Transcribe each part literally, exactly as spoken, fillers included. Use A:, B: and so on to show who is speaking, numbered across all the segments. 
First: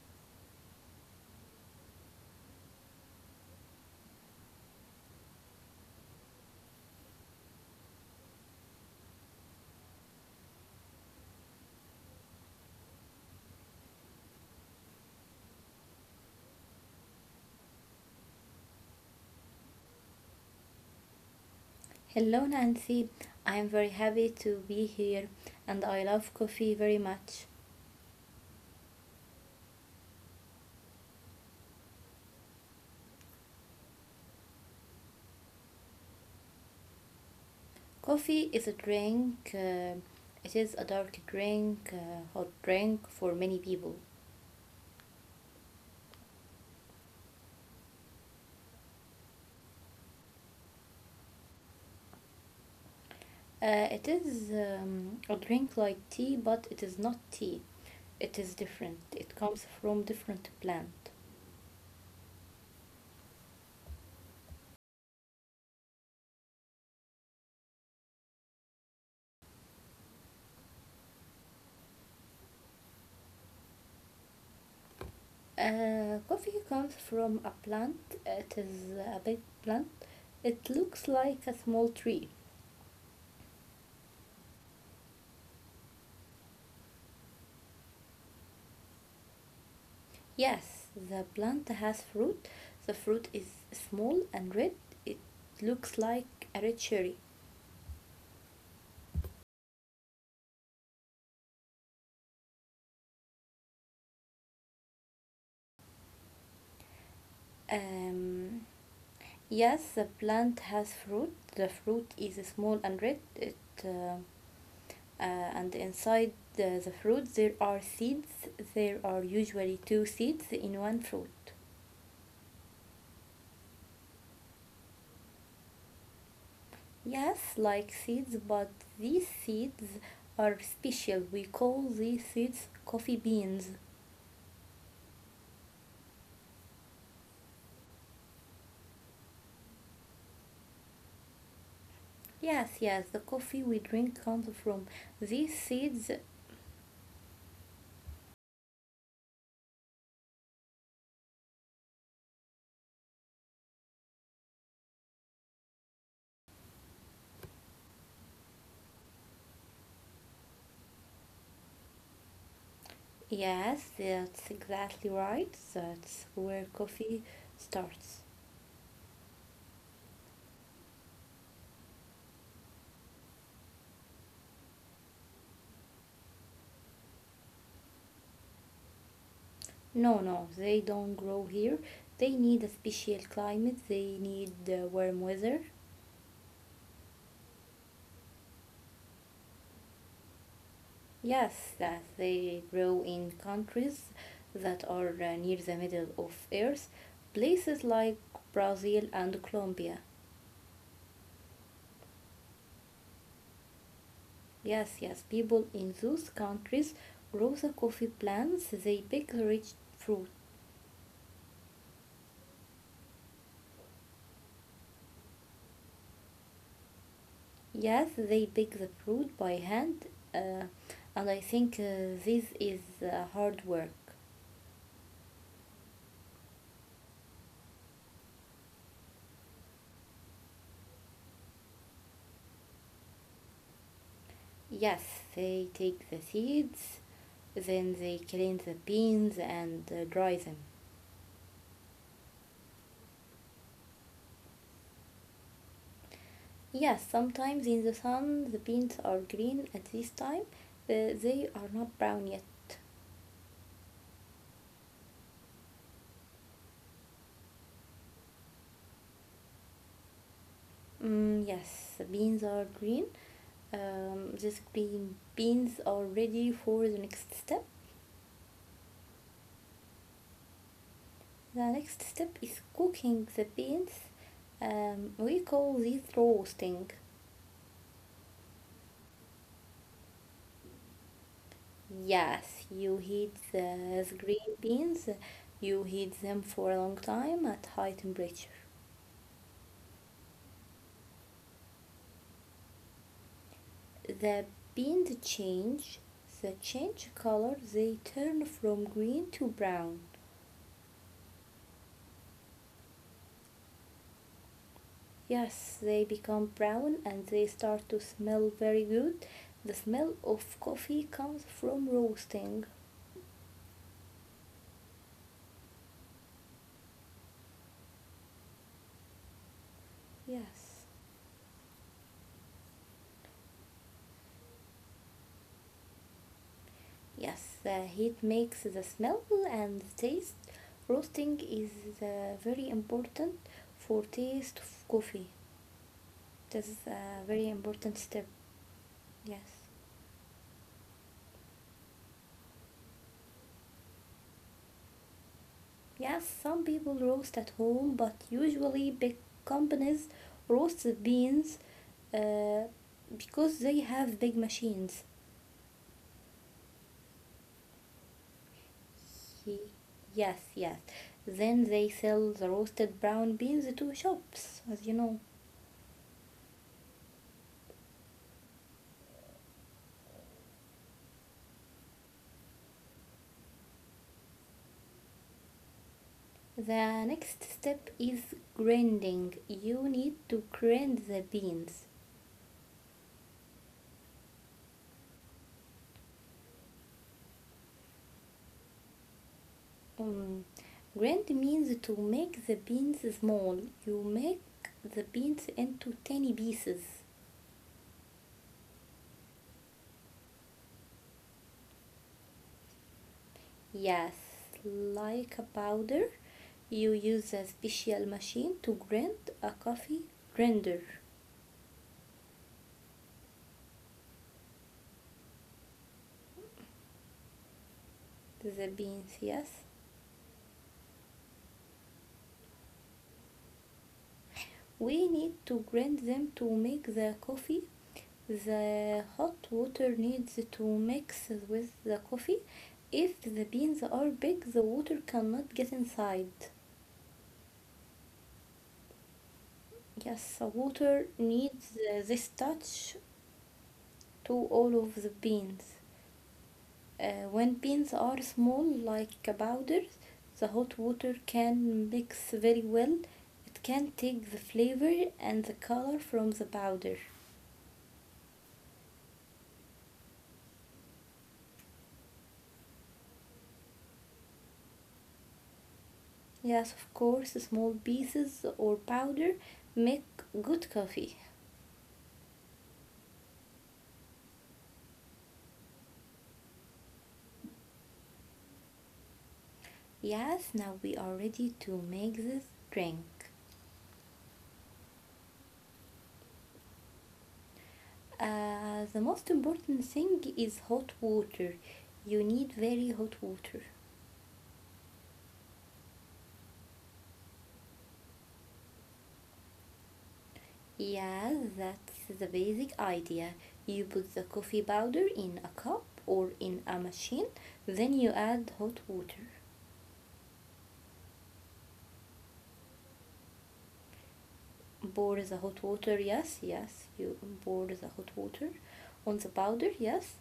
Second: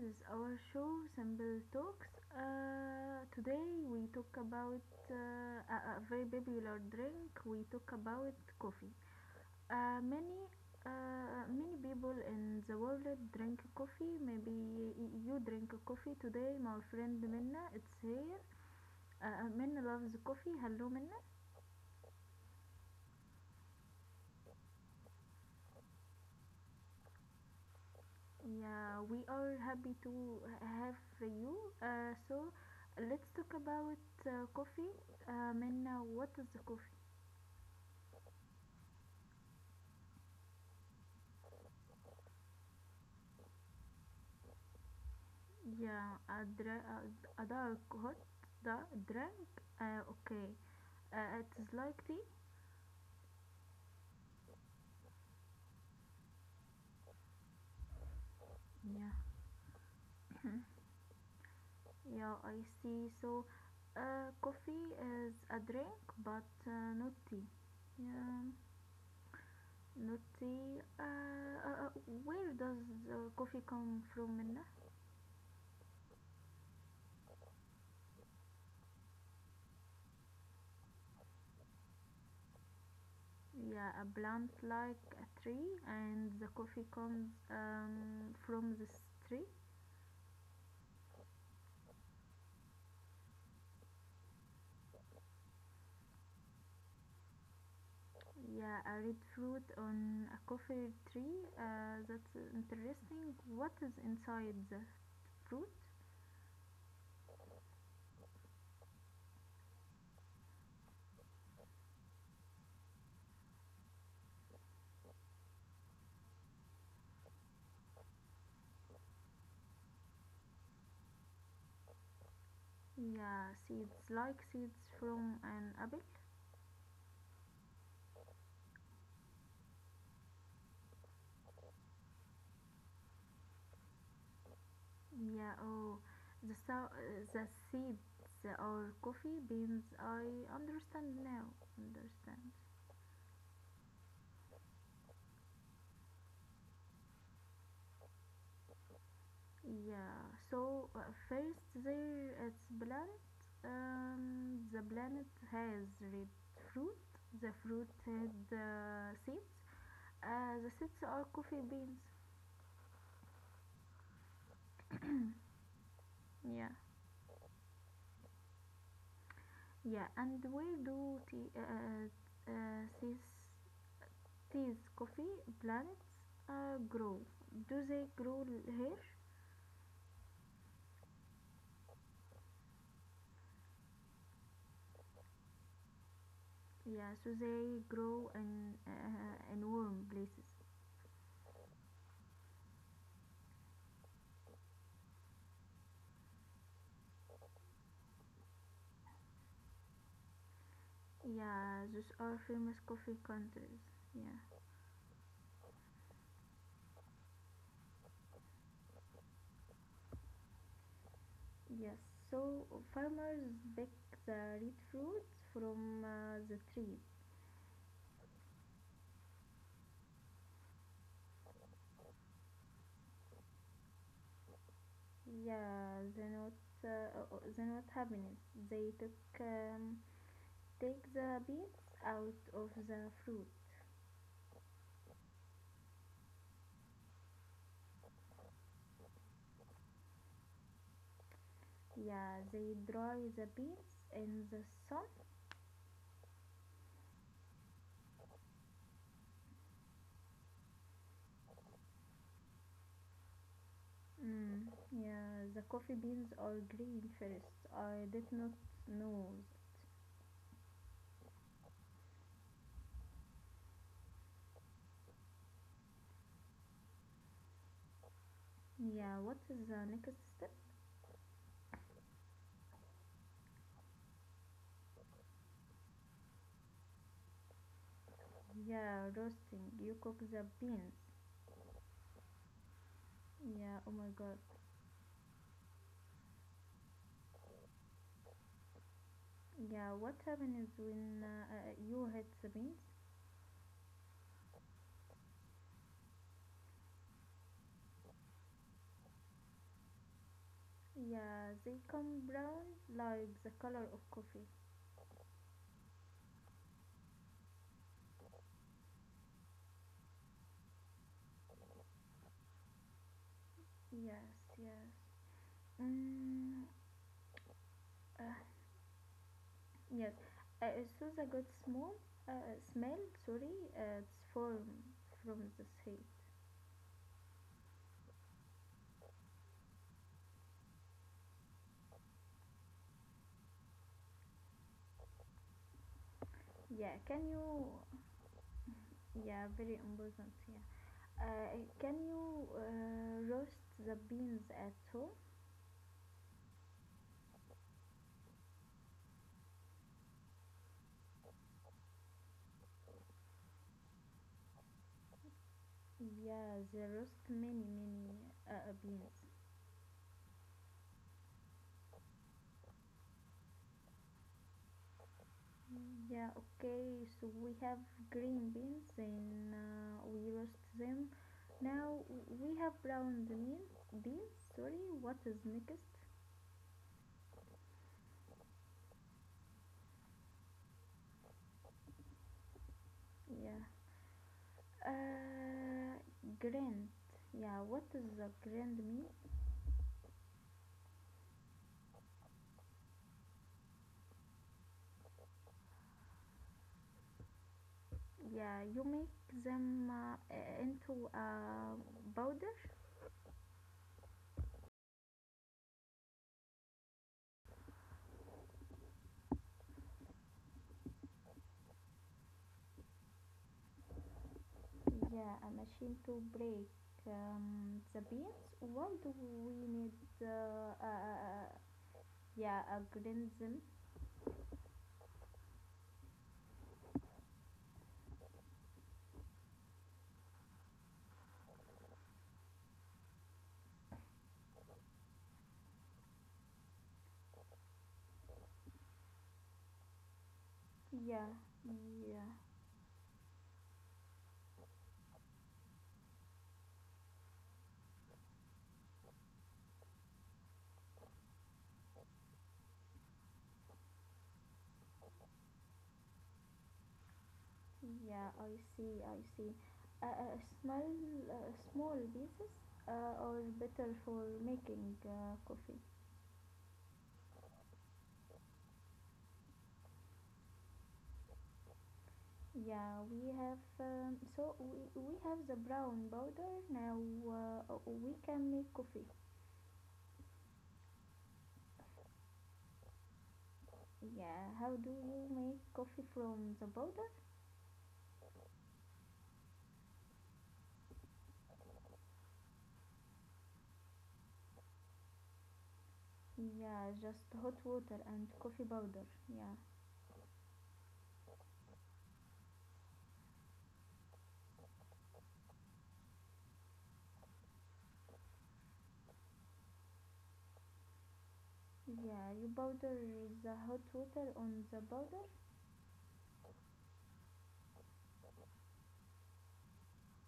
A: This is our show, Simple Talks. Uh, today we talk about uh, a, a very popular drink. We talk about coffee. Uh, many uh, many people in the world drink coffee. Maybe you drink coffee today. My friend Minna, it's here. Uh, Minna loves coffee. Hello, Minna.
B: Hello, Nancy. I am very happy to be here and I love coffee very much.
A: Yeah, we are happy to have you. Uh, so let's talk about uh, coffee. Uh, Minna, what is the coffee?
B: Coffee is a drink, uh, it is a dark drink, uh, hot drink for many people.
A: Yeah, a, dra- a, a dark hot da- drink. Uh, okay, uh, it is like tea.
B: Uh, it is um, a drink like tea, but it is not tea. It is different.
A: Yeah,
B: It comes from different plant.
A: yeah, I see. So, uh, coffee is a drink, but uh, not tea. Yeah, not tea. Uh, uh, uh, where does uh, coffee come from, Minna?
B: Uh, coffee comes from a plant. It is a big plant. It looks like a small tree.
A: Yeah, a plant like a tree, and the coffee comes um, from the tree.
B: Yes, the plant has fruit. The fruit is small and red. It looks like a red cherry.
A: Yeah, a red fruit on a coffee tree. Uh, that's interesting. What is inside the fruit?
B: Um, yes, the plant has fruit. The fruit is small and red. It uh, uh, and inside the, the fruit there are seeds. There are usually two seeds in one fruit.
A: Yeah, seeds like seeds from an apple.
B: Yes, like seeds, but these seeds are special. We call these seeds coffee beans.
A: Yeah, oh, the so- uh, the seeds or coffee beans. I understand now. Understand.
B: Yes, yes, the coffee we drink comes from these seeds.
A: Yeah, so uh, first there is planet. Um, the planet has red fruit. The fruit had uh, seeds. Uh, the seeds are coffee beans.
B: Yes, that's exactly right. That's where
A: Yeah.
B: coffee starts.
A: Yeah, and where do the, uh, uh, these, these coffee plants uh, grow? Do they grow here?
B: No, no, they don't grow here. They need a special climate, they need uh, warm weather.
A: Yeah, so they grow in, uh, in warm places.
B: Yes, that they grow in countries that are uh, near the middle of Earth, places like Brazil and Colombia.
A: Yeah, those are famous coffee countries. Yeah.
B: Yes, yes. People in those countries grow the coffee plants. They pick the rich fruit.
A: Yes, so farmers pick the red fruits from uh, the trees.
B: Yes, they pick the fruit by hand. Uh, and I think uh, this is uh, hard work.
A: Yeah, they not uh, uh, uh, they not happiness. They took um, take the beans out of the fruit.
B: Yes, they take the seeds, then they clean the beans and uh, dry them.
A: Yeah, they dry the beans in the sun.
B: Yes, sometimes in the sun the beans are green at this time. Uh, they are not brown yet.
A: Mm, yeah, the coffee beans are green first. I did not know.
B: Mm, yes, the beans are green. Um, these green beans are ready for the next step.
A: Yeah, what is the next step?
B: The next step is cooking the beans. Um, we call this roasting.
A: Yeah, roasting. You cook the beans.
B: Yes, you heat the
A: Yeah, oh my
B: the
A: god.
B: green beans. You heat them for a long time at high temperature.
A: Yeah, what happens when uh, uh, you hit the beans?
B: The beans change. The change color. They turn from green to brown.
A: Yeah, they come brown like the color of coffee.
B: Yes, they become brown and they start to smell very good. The smell of coffee comes from roasting.
A: Yes, yes. Mm, uh, yes. Uh,
B: Yes.
A: so the good small uh, uh, smell, sorry, uh, it's form from the sea.
B: Yes, the heat makes the smell and the taste. Roasting is uh, very important for taste of coffee. That's
A: Yeah,
B: a
A: can
B: very
A: you?
B: important step.
A: Yeah,
B: Yes.
A: very important. Yeah. Uh, can you uh, roast the beans at home?
B: Yes, some people roast at home, but usually big companies roast the beans uh, because they have big machines.
A: Yeah, they roast many many uh, beans.
B: Ye- Yes, yes. Then they sell the roasted brown beans to shops, as you know.
A: Yeah, okay, so we have green beans and uh, we roast them. Now we have brown beans, beans, sorry, what is next?
B: The next step is grinding. You need to grind the beans.
A: Yeah, uh, grand. Yeah, what is a grand mean?
B: Um, Grind means to make the beans small. You make the beans into tiny pieces.
A: Yeah, you make them uh, e-, into a powder.
B: Yes, like a powder. You use a special machine to grind a coffee grinder.
A: Yeah, a machine to break um, the beans.
B: The
A: Why do
B: beans, yes.
A: we need uh, uh, uh, uh, yeah, a grind them?
B: We need to grind them to make the coffee. The hot water needs to mix with the coffee. If the beans are big, the water cannot get inside. Yes, water
A: Yeah,
B: needs uh,
A: yeah,
B: this touch to all of the beans. Uh, when beans are small, like powders, the hot water can mix very well. It can take the flavor and the color from the powder.
A: yeah. I see, I see. Uh, uh, small, uh, small pieces uh, are better for making uh, coffee.
B: Yes, of course, small pieces or powder make good coffee.
A: Yeah, we have um, so we, we have the brown powder now. Uh, we can make coffee.
B: Yes, now we are ready to make this drink.
A: Yeah, how do you make coffee from the powder?
B: Uh, the most important thing is hot water. You need very hot water.
A: Yeah, just hot water and coffee powder. Yeah,
B: Yes, that's the basic idea. You put the coffee powder in a cup or in a machine, then you add hot water.
A: yeah. You powder the hot water on the powder.
B: Boil the hot water, yes, yes. You boil the hot water on the powder, yes.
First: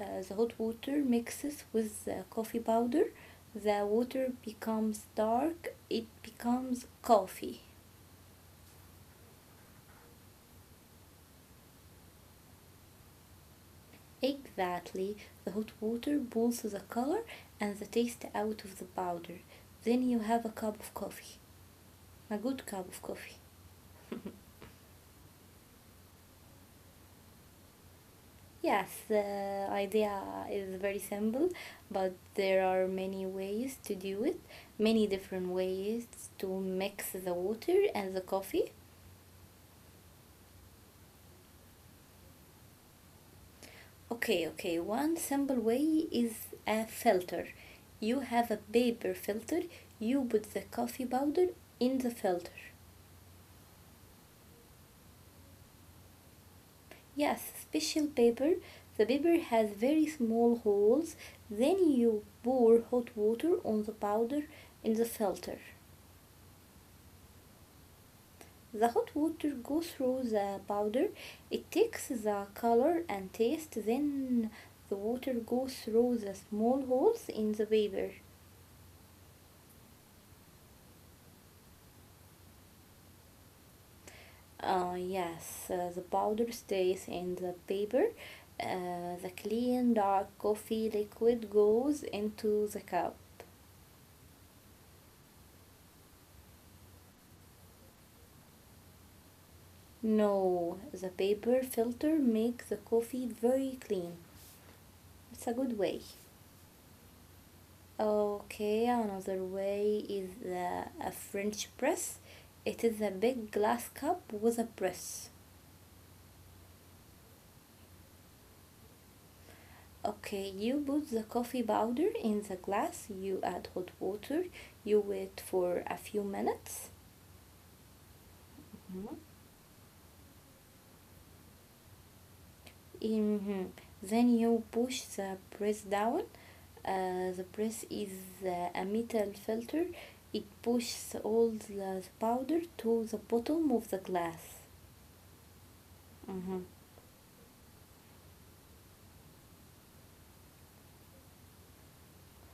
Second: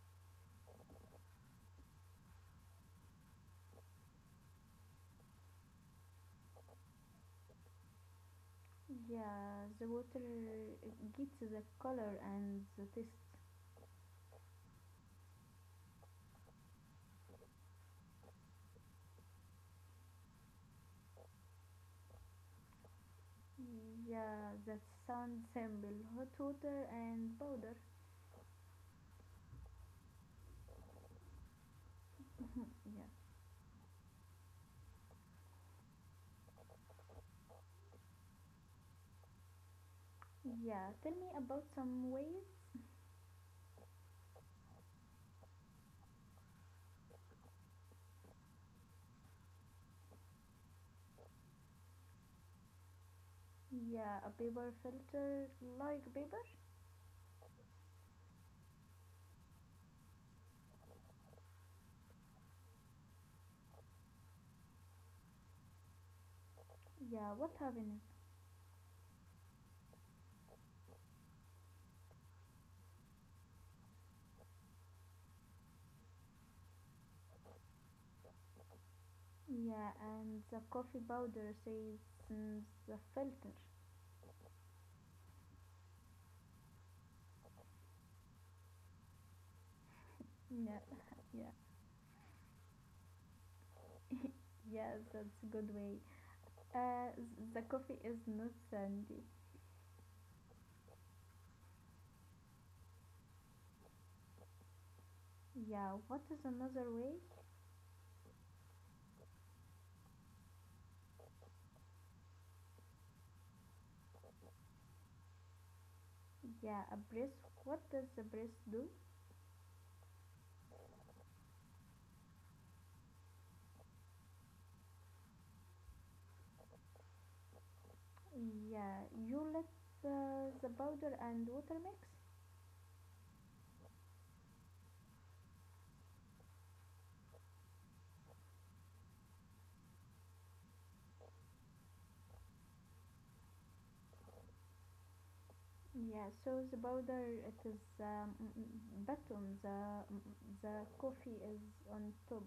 B: Uh, the hot water mixes with the coffee powder. The water becomes dark, it becomes coffee.
A: Yeah, the water uh, gets the color and the taste.
B: Exactly. The hot water pulls the color and the taste out of the powder. Then you have a cup of coffee, a good cup of coffee.
A: Yeah, that sounds simple. Hot water and powder.
B: Yes, the idea is very simple, but there are
A: Yeah.
B: many ways to do it, many different ways to mix the water and the coffee.
A: Yeah, tell me about some ways.
B: Okay, okay, one simple way is a filter. You have a paper filter, you put the coffee powder in the filter.
A: Yeah, a paper filter like paper.
B: Yes, special paper. The paper has very small holes, then you pour hot water on the powder in the filter.
A: Yeah, what happened?
B: The hot water goes through the powder, it takes the color and taste, then the water goes through the small holes in the paper.
A: Yeah, and the coffee powder says mm, the filter.
B: Uh, yes, uh, the powder stays in the paper. Uh, the clean dark
A: Yeah,
B: coffee liquid
A: yeah.
B: goes into the cup.
A: yeah, that's a good way. Uh, th- the coffee is not sandy.
B: No, the paper filter makes the coffee very clean. It's a good
A: Yeah,
B: way.
A: what is another way?
B: Okay, another way is uh, a French press. It is a big glass cup with a press.
A: Yeah, a press. What does the press do?
B: Okay, you put the coffee powder in the glass, you add hot water, you wait for a few minutes.
A: Yeah,
B: Mhm.
A: you let the, the powder and water mix.
B: Hmm. Then you push the press down. Uh, the press is uh, a metal filter. It pushes all the powder to the bottom of the glass.
A: Yeah,
B: Hmm.
A: so the powder it is um, mm, mm, bottom. The mm, mm, the coffee is on top.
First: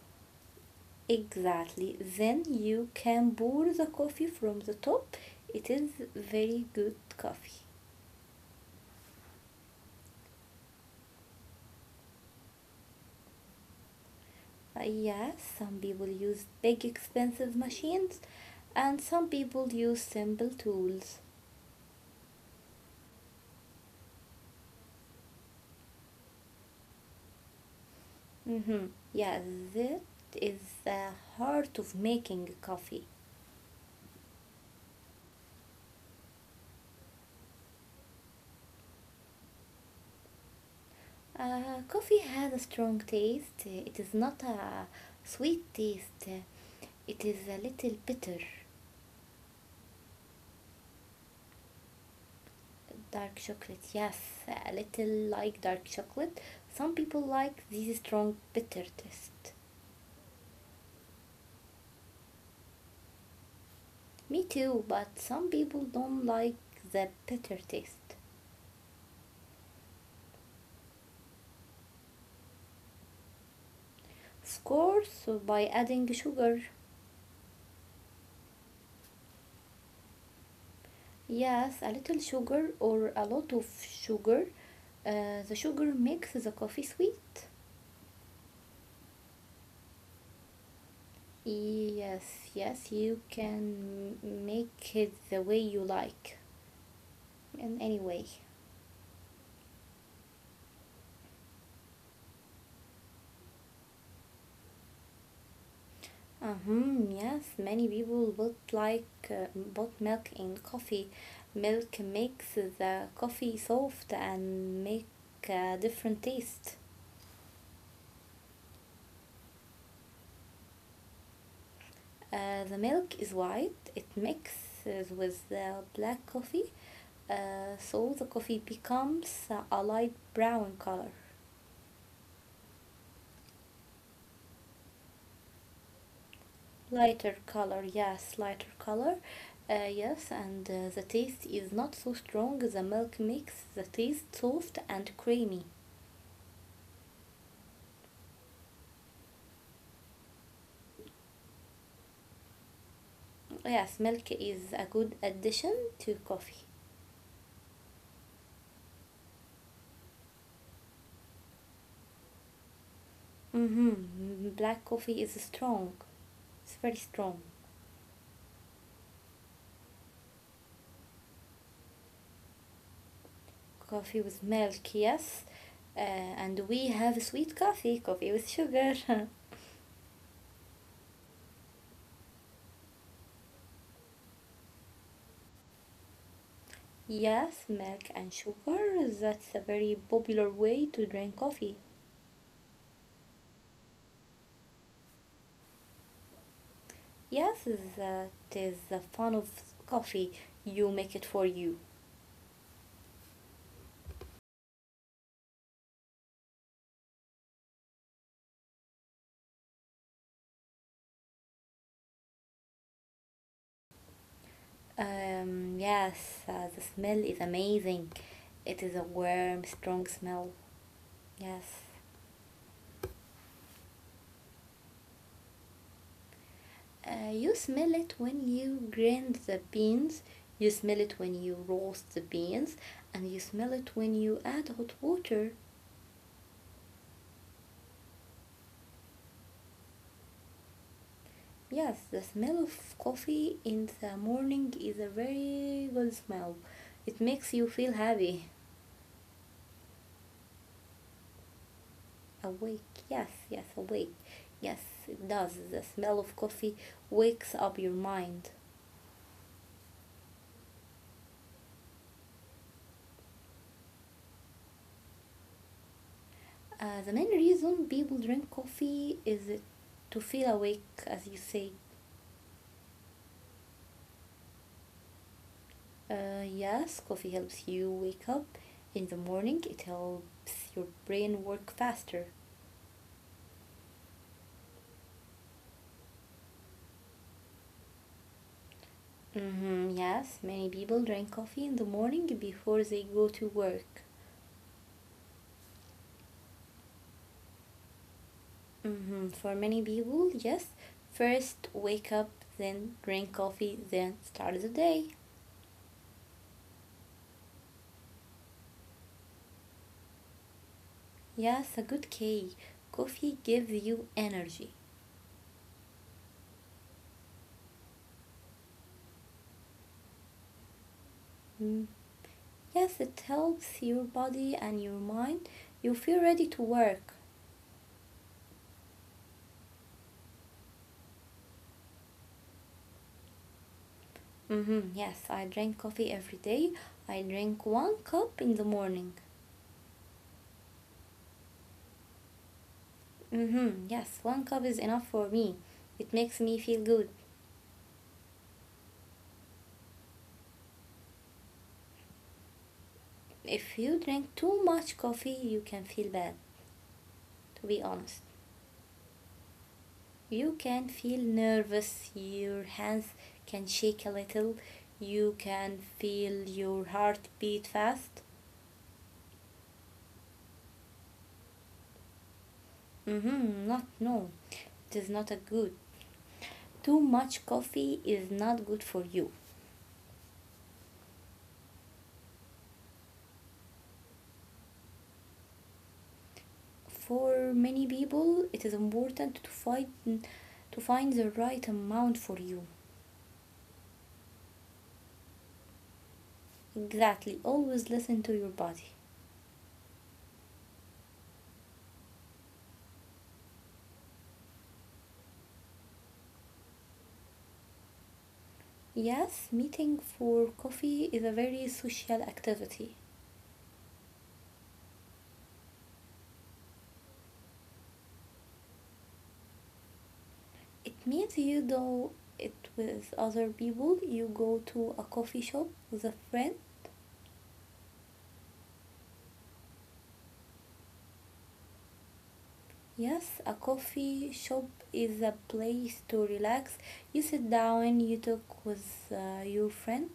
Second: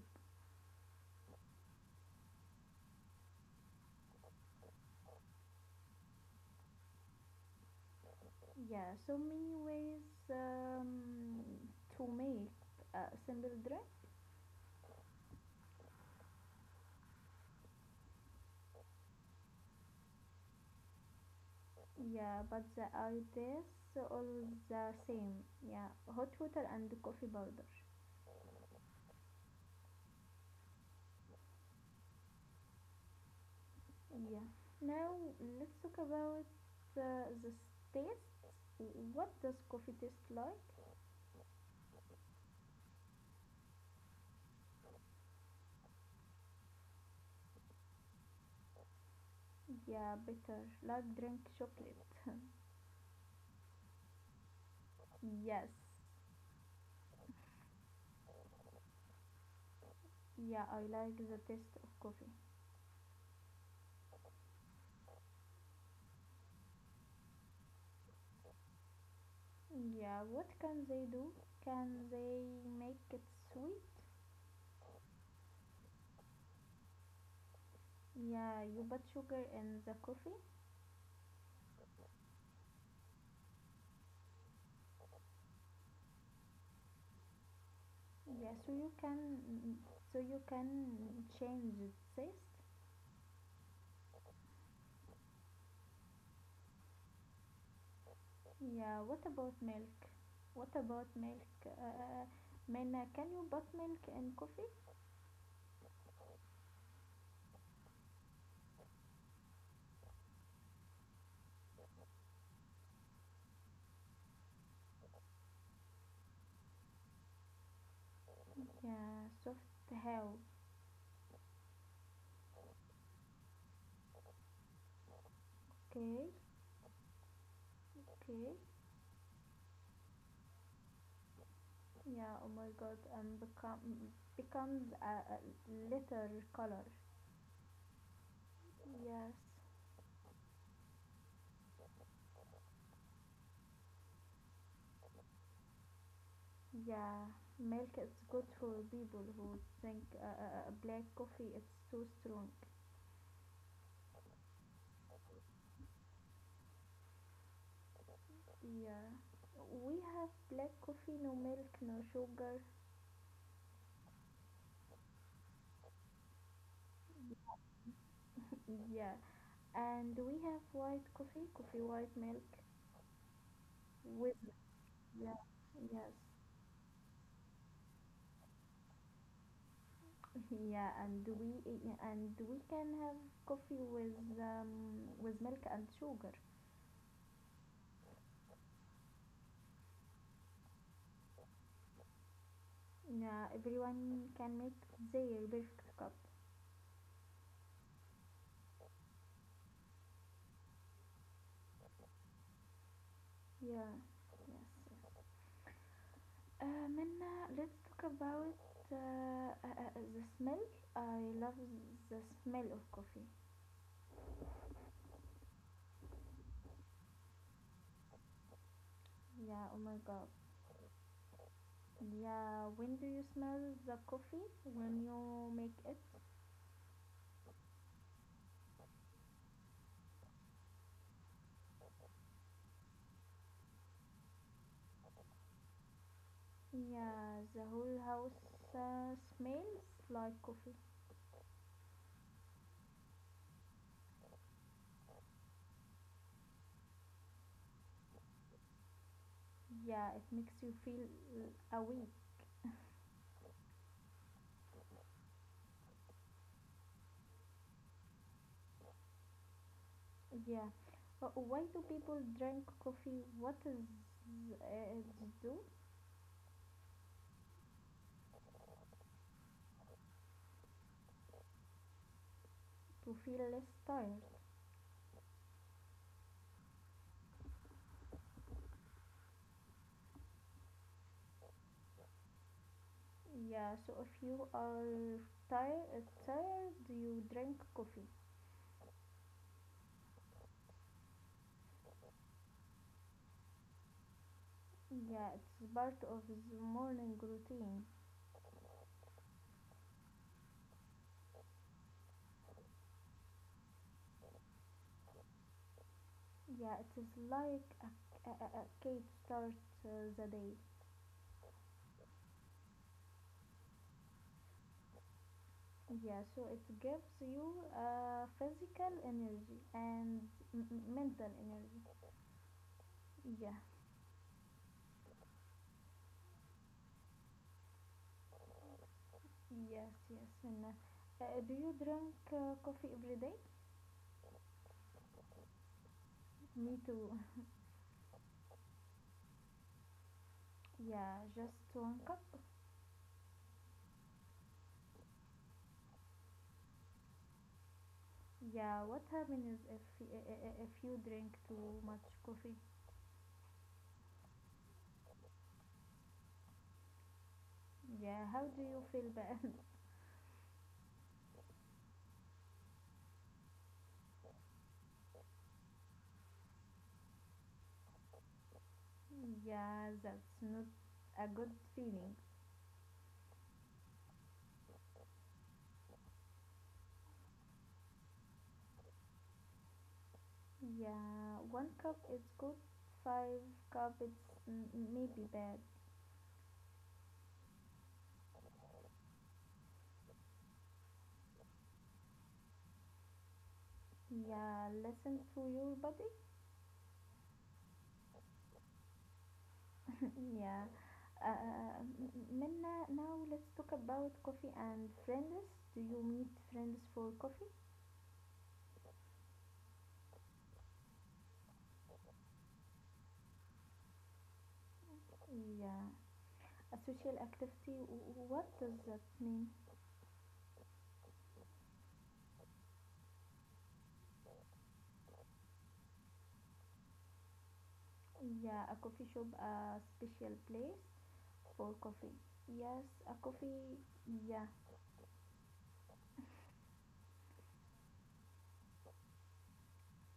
B: Exactly. Then you can pour the coffee from the top. It is very good coffee.
A: Yeah, so many ways um, to make a simple drink.
B: Uh, yes, some people use big expensive machines and some people use simple tools.
A: Yeah, but the ideas all the same. Yeah, hot water and coffee powder.
B: Mm-hmm. Yeah, that is the heart of making coffee.
A: Yeah. Now let's talk about the, the taste. What does coffee taste like?
B: Uh, coffee has a strong taste. It is not a sweet taste. It is a little bitter.
A: Yeah, bitter. Like drink chocolate.
B: Dark chocolate, yes, a little like
A: yes.
B: dark chocolate. Some people like this strong bitter taste.
A: Yeah, I like the taste of coffee.
B: Me too, but some people don't like the bitter taste.
A: Yeah, what can they do? Can they make it sweet?
B: Of course, by adding sugar.
A: Yeah, you put sugar in the coffee.
B: Yes, a little sugar or a lot of sugar. Uh, the sugar makes the coffee sweet.
A: Yeah, so you can so you can change the taste.
B: Yes, yes, you can make it the way you like, in any way.
A: Yeah, what about milk? What about milk? Uh, Mina, can you put milk in coffee?
B: Mm-hmm, yes, many people both like uh, both milk and coffee. Milk makes the coffee soft and make a different taste.
A: Yeah, soft how?
B: Uh, the milk is white. It mixes with the black
A: Okay,
B: coffee, uh, so the
A: okay.
B: coffee becomes a light brown color.
A: Yeah, oh my god, and become becomes a, a litter color.
B: Lighter color, yes, lighter color.
A: Yes,
B: Uh, yes, and uh, the taste is not so strong. The milk makes the taste soft and creamy.
A: yeah. Milk is good for people who think uh, uh, uh, black coffee is too strong.
B: Oh, yes, milk is a good addition to coffee.
A: Yeah, we have black coffee, no milk, no sugar.
B: Mm-hmm. Black coffee is strong. It's very strong.
A: yeah, and we have white coffee, coffee white milk
B: Coffee
A: with
B: with milk,
A: yeah,
B: yes. Uh,
A: yes,
B: and we have sweet coffee, coffee with sugar.
A: yeah. And we and we can have coffee with um, with milk and sugar.
B: yes, milk and sugar. That's a very popular way to drink coffee.
A: Yeah, everyone can make their perfect cup.
B: Yes, that is the fun of coffee. You make it for you.
A: Yeah, yes. Uh, Minna, let's talk about uh, uh, uh, uh, the smell. I love the smell of coffee.
B: Um, yes, uh, the smell is amazing. It is a warm,
A: Yeah, oh my
B: strong
A: god.
B: smell. Yes.
A: Yeah, when do you smell the coffee? When you make it?
B: Uh, you smell it when you grind the beans, you smell it when you roast the beans, and you smell it when you add hot water.
A: Yeah, the whole house uh, smells like coffee.
B: Yes, the smell of coffee in the morning is a very good smell. It makes you feel happy,
A: Yeah, it makes you feel uh, awake.
B: awake. Yes, yes, awake. Yes, it does. The smell of coffee wakes up your mind.
A: Yeah. Uh, why do people drink coffee? What is uh, it do
B: Uh, the main reason people drink coffee is to feel awake, as you say.
A: to feel less tired?
B: Uh, yes, coffee helps you wake up in the morning. It helps your brain work faster.
A: Yeah, so if you are tired, tired, you drink coffee.
B: Mm-hmm, yes, many people drink coffee in the morning before they go to work.
A: Yeah, it's part of the morning routine.
B: Mm-hmm. For many people, yes, first wake up, then drink coffee, then start the day.
A: Yeah, it is like a, a, a a cake starts uh, the day.
B: Yes, a good K. Coffee gives you energy.
A: Yeah, so it gives you uh, physical energy and m- m- mental energy.
B: Mm. Yes, it
A: Yeah,
B: helps your body and your mind. You feel ready to work.
A: yes, yes. And, uh, uh, do you drink uh, coffee every day?
B: Mm-hmm. Yes, I drink coffee every day.
A: Me too.
B: I drink one cup in the morning.
A: Yeah, just one cup.
B: Mm-hmm. Yes, one cup is enough for me. It makes me feel good.
A: Yeah, what happens is if y- I- I- I- if you drink too much coffee?
B: If you drink too much coffee, you can feel bad, to be honest.
A: Yeah, how do you feel bad?
B: You can feel nervous, your hands can shake a little, you can feel your heart beat fast.
A: yeah, that's not a good feeling.
B: Mm-hmm. Not, no, it is not a good. Too much coffee is not good for you.
A: Yeah, one cup is good, five cup it's m- maybe bad.
B: For many people, it is important to find to find the right amount for you.
A: Yeah, listen to your body.
B: Exactly. Always listen to your body.
A: yeah. Uh, Minna, now let's talk about coffee and friends. Do you meet friends for coffee?
B: Yes, meeting for coffee is a very social activity.
A: Yeah. A social activity, w- what does that mean?
B: It means you do it with other people. You go to a coffee shop with a friend.
A: Yeah, a coffee shop, a special place for coffee. Yes, a
B: Yes, a
A: coffee,
B: coffee
A: yeah.
B: shop is a place to relax. You sit down, you talk with uh, your friend.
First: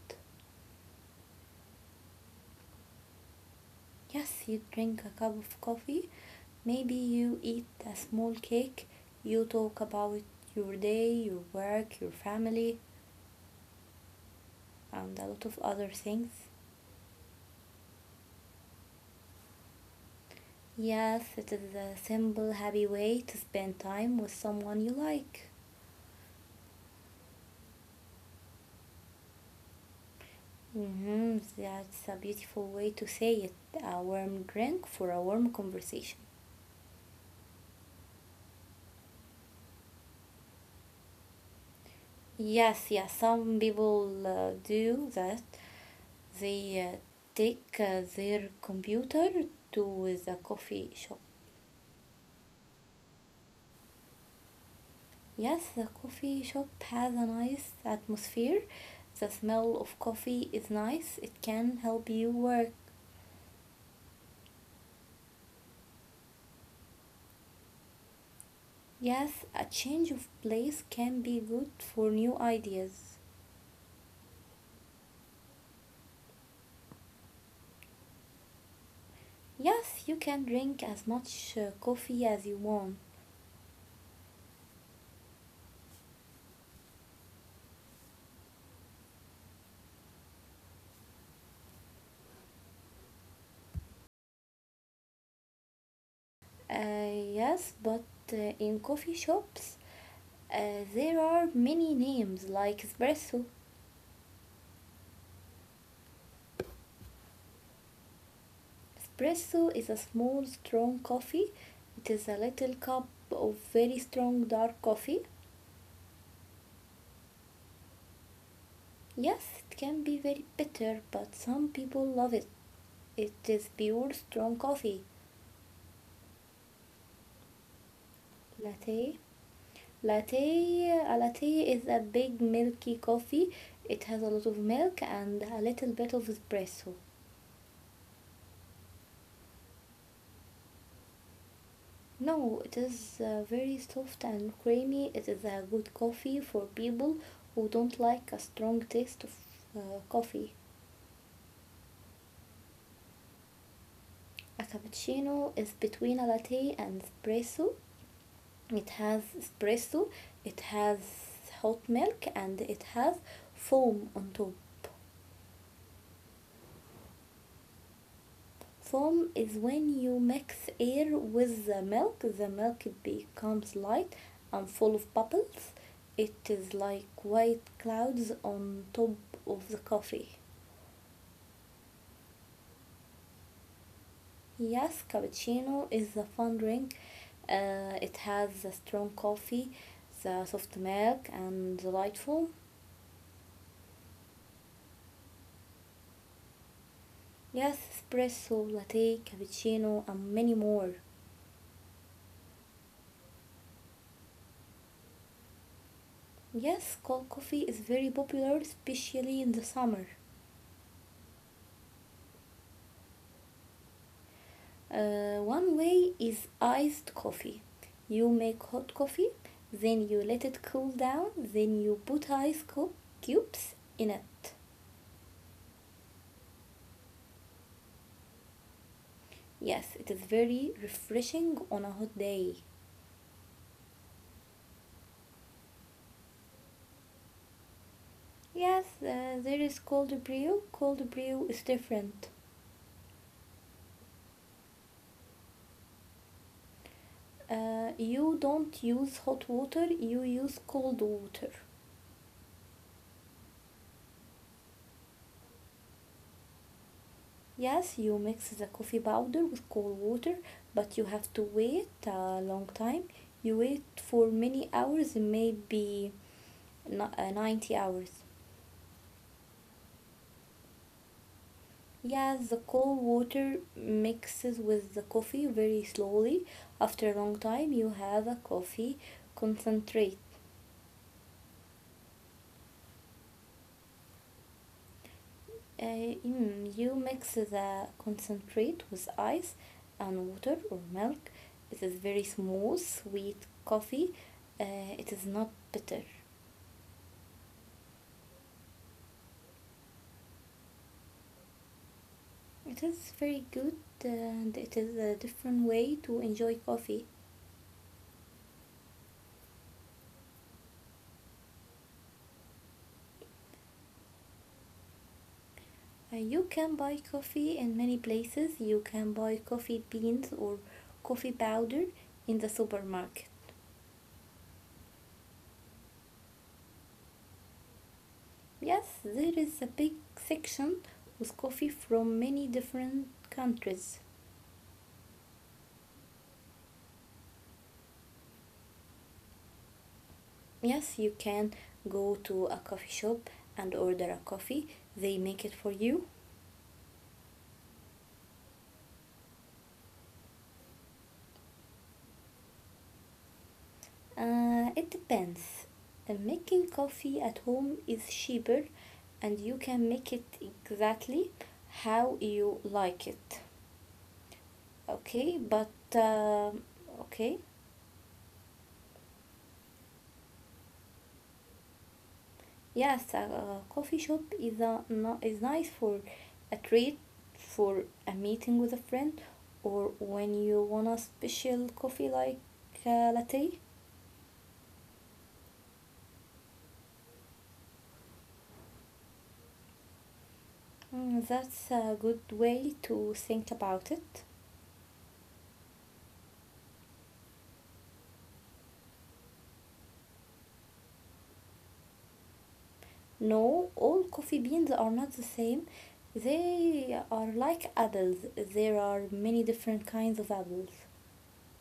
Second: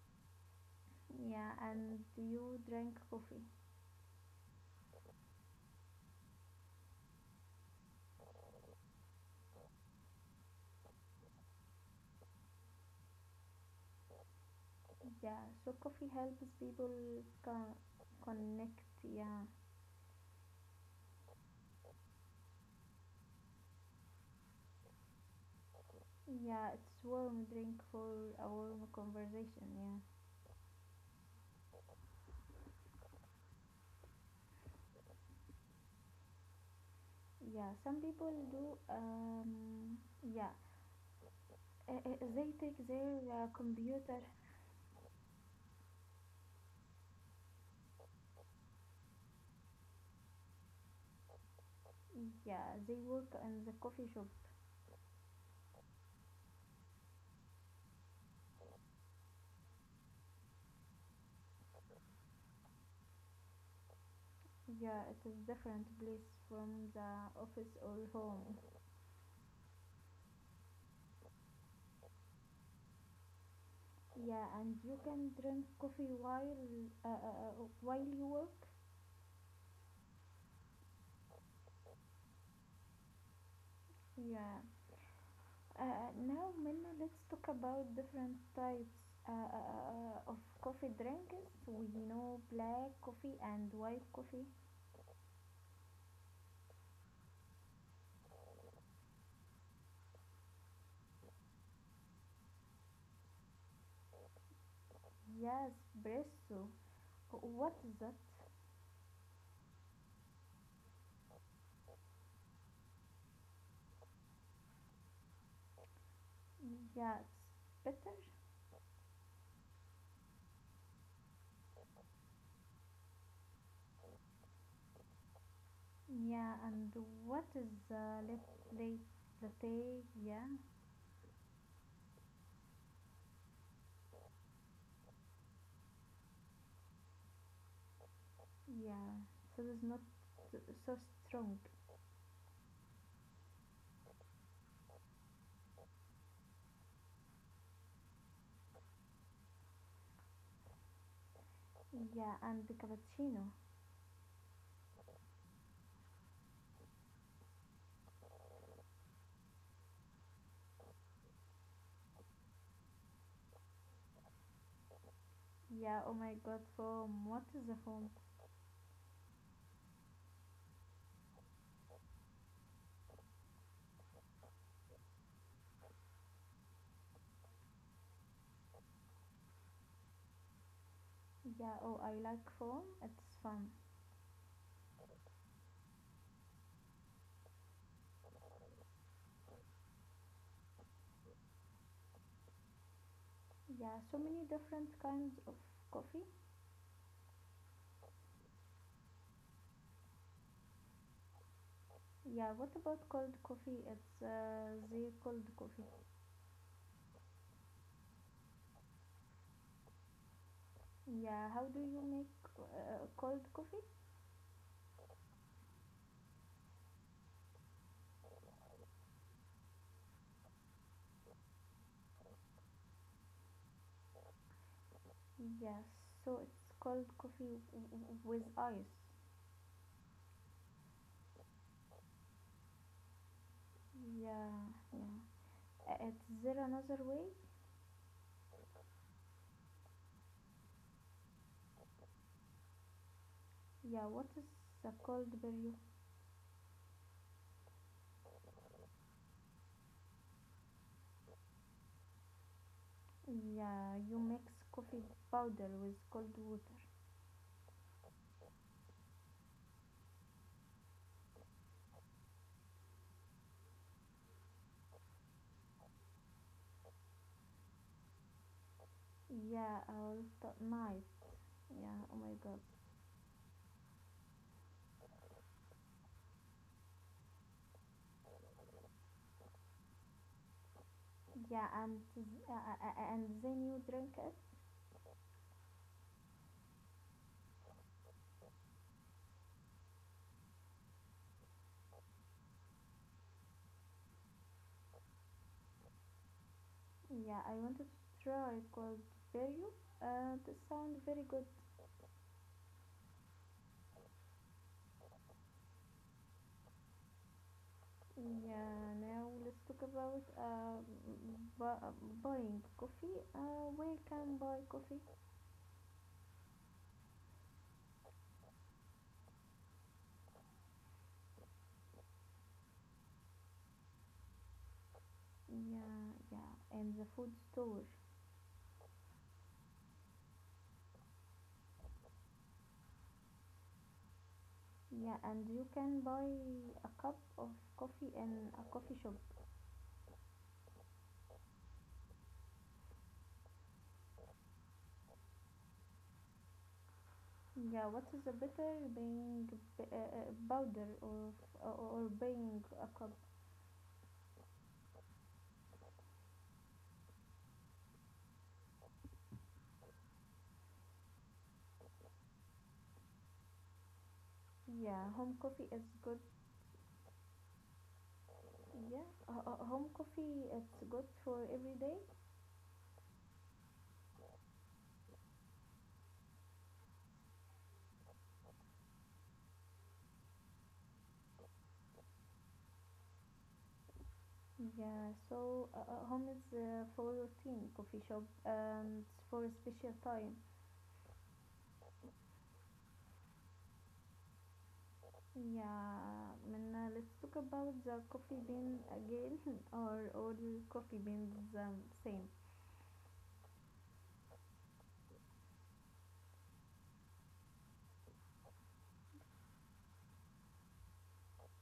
A: Yeah, and do you drink coffee?
B: Yes, you drink a cup of coffee. Maybe you eat a small cake, you talk about your day, your work, your family, and a
A: Yeah,
B: lot of
A: so
B: other
A: coffee
B: things.
A: helps people con- connect, yeah.
B: Yes, it is a simple, happy way to spend time with someone you like.
A: Yeah, it's warm drink for a warm conversation. Yeah,
B: Hmm, that's a beautiful way to say it. A warm drink for a warm conversation.
A: yeah. Some people do. Um, yeah, uh, uh, they take
B: Yes, yes,
A: their uh,
B: some
A: computer.
B: people uh, do that. They uh, take uh, their computer to the coffee shop.
A: Yeah, they work in the coffee shop.
B: Yes, the coffee shop has a nice atmosphere. The smell of coffee is nice, it can help you work.
A: Yeah, it is different place from the office or home.
B: Yes, a change of place can be good for new ideas.
A: Yeah, and you can drink coffee while uh, uh, uh, while you work.
B: Yes, you can drink as much uh, coffee as you want.
A: Yeah, Uh, now, Minna, let's talk about different types uh, uh, uh, uh, of coffee drinks. We know black coffee and white coffee.
B: Uh, yes, but uh, in coffee shops uh, there are many names like espresso.
A: Yes, espresso. What is that?
B: Espresso is a small, strong coffee. It is a little cup of very strong dark coffee.
A: Yes, better.
B: Yes, it can be very bitter, but some people love it. It is pure strong coffee.
A: Yeah, and what is the latte?
B: Latte.
A: Latte, yeah,
B: Latte. A latte is a big milky coffee. It has a lot of milk and a little bit of espresso.
A: yeah. So it's not so so strong.
B: No, it is uh, very soft and creamy. It is a good coffee for people who don't like a strong taste of uh, coffee.
A: Yeah, and the cappuccino.
B: A cappuccino is between a latte and espresso. It has espresso, it has hot milk, and it has foam on top.
A: Yeah, oh my god, foam. What is the foam?
B: Foam is when you mix air with the milk. The milk becomes light and full of bubbles. It is like white clouds on top of the coffee.
A: Yeah, oh, I like foam. It's fun.
B: Yes, cappuccino is a fun drink. Uh, it has the strong coffee, the soft milk, and the light foam.
A: Yeah, so many different kinds of coffee.
B: Yes, espresso, latte, cappuccino, and many more.
A: Yeah, what about cold coffee? It's uh, the cold coffee.
B: Yes, cold coffee is very popular, especially in the summer.
A: Yeah, how do you make uh, cold coffee?
B: Uh, one way is iced coffee. You make hot coffee, then you let it cool down, then you put ice cu- cubes in it.
A: Yes, so it's cold coffee w- w- with ice.
B: Yes, it is very refreshing on a hot day.
A: Yeah, yeah. Uh, Is there another way?
B: Yes, uh, there is cold brew. Cold brew is different.
A: Yeah, what is the cold brew?
B: Uh, you don't use hot water, you use cold water.
A: Yeah, you mix coffee powder with cold water.
B: Yes, you mix the coffee powder with cold water, but you have to wait a long time. You wait for many hours, maybe ni- uh, ninety hours.
A: Yeah, all t- night. Yeah, oh my
B: Yes, the
A: god.
B: cold water mixes with the coffee very slowly. After a long time, you have a coffee concentrate.
A: Yeah, and th- uh, uh, uh, and then you drink it.
B: Uh, mm, you mix the concentrate with ice and water or milk. It is very smooth, sweet coffee. Uh, it is not bitter.
A: Yeah, I wanted to try cold value. Uh, that sounds very good.
B: It is very good and it is a different way to enjoy coffee.
A: Yeah, now let's talk about uh, bu- uh, buying coffee. Uh, where can buy coffee?
B: Uh, you can buy coffee in many places. You can buy coffee beans or coffee powder in the supermarket.
A: Yeah, yeah, in the food store.
B: Yes, there is a big section with coffee from many different countries.
A: Yeah, and you can buy a cup of coffee in a coffee shop.
B: Yes, you can go to a coffee shop and order a coffee. They make it for you.
A: Yeah, what is a better being b- uh, uh, powder or, or or buying a cup?
B: Uh, it depends. Uh, Making coffee at home is cheaper and you can make it exactly how you like it.
A: Yeah,
B: Okay,
A: home
B: but
A: coffee is good.
B: um okay.
A: Yeah, uh, uh, home coffee it's good for every day.
B: Yes, a, a coffee shop is a, no, is nice for a treat, for a meeting with a friend, or when you want a special coffee like a latte.
A: Yeah, so uh, uh, home is uh, for routine coffee shop and for special time.
B: Mm, that's a good way to think about it.
A: Yeah, and uh, let's talk about the coffee bean again, or all coffee beans the same.
B: No, all coffee beans are not the same. They are like apples. There are many different kinds of apples.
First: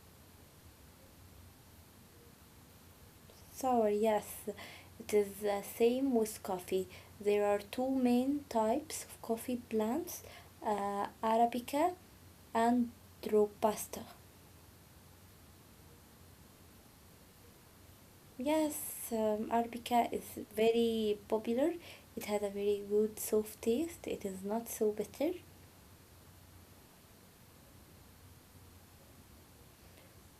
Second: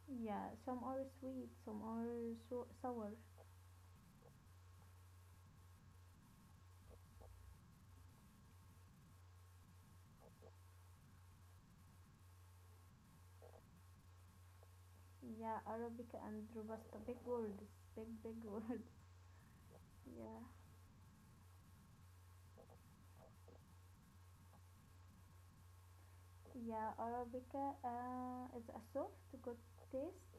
A: Yeah, some are sweet, some are so- sour.
B: Sour, yes, it is the same with coffee. There are two main types of coffee plants, uh, Arabica and Robusta.
A: Yeah, Arabica and Robusta, big words, big big words.
B: Yes, um, Arabica is
A: Yeah,
B: very popular. It has a very good soft taste. It is not so bitter.
A: yeah, Arabica uh, is a soft, good taste.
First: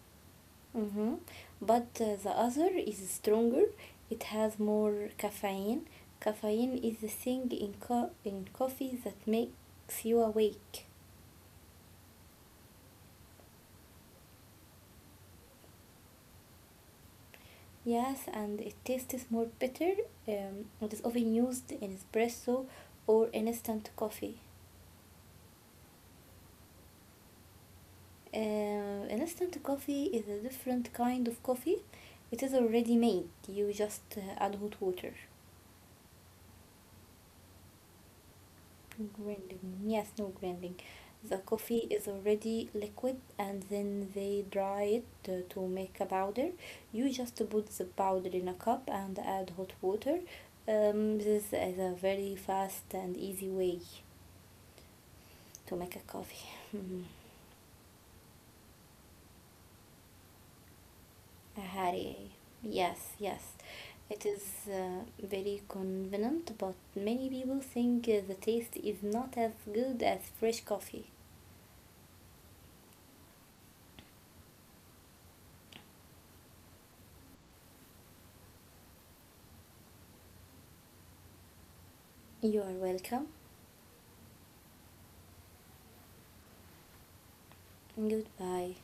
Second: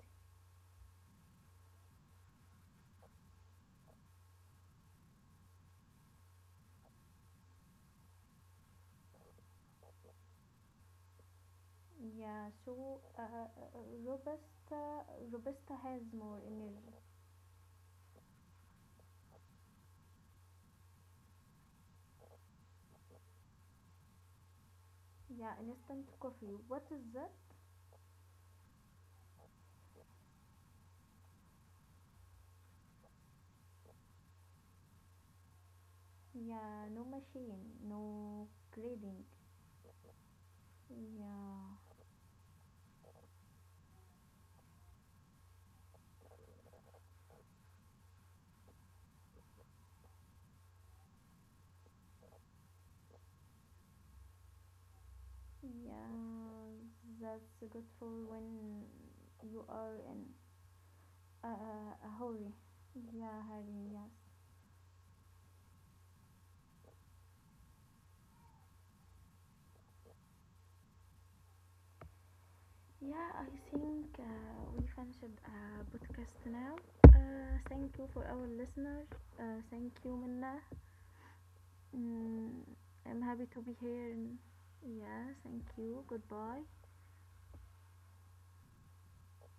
B: hmm But uh, the other is stronger. It has more caffeine. Caffeine is the thing in, co- in coffee that makes you awake.
A: Yeah, so uh, uh, Robusta Robusta has more energy.
B: Yes, and it tastes more bitter. Um, it is often used in espresso or instant coffee.
A: Yeah, instant coffee. What is that?
B: Uh, instant coffee is a different kind of coffee. It is already made. You just uh, add hot water.
A: Yeah, no machine, no grading.
B: Grinding. Yes, no grinding. The coffee
A: Yeah,
B: is already liquid and then they dry it to, to make a powder. You just put the powder in a cup and add hot water. Um, this is a very fast and easy way to make a coffee.
A: yeah, that's good for when you are in a,
B: A
A: a, a
B: Harry.
A: hurry.
B: Yes, yes.
A: Yeah, hurry, yes.
B: It is uh, very convenient, but many people think uh, the taste is not as good as fresh coffee.
A: Yeah, I think uh, we finished uh, podcast now. Uh, thank you for our listeners. Uh, thank you, Minna. Mm, I'm
B: You are
A: happy to be
B: welcome.
A: here. Yes, thank you. Goodbye.
B: Goodbye.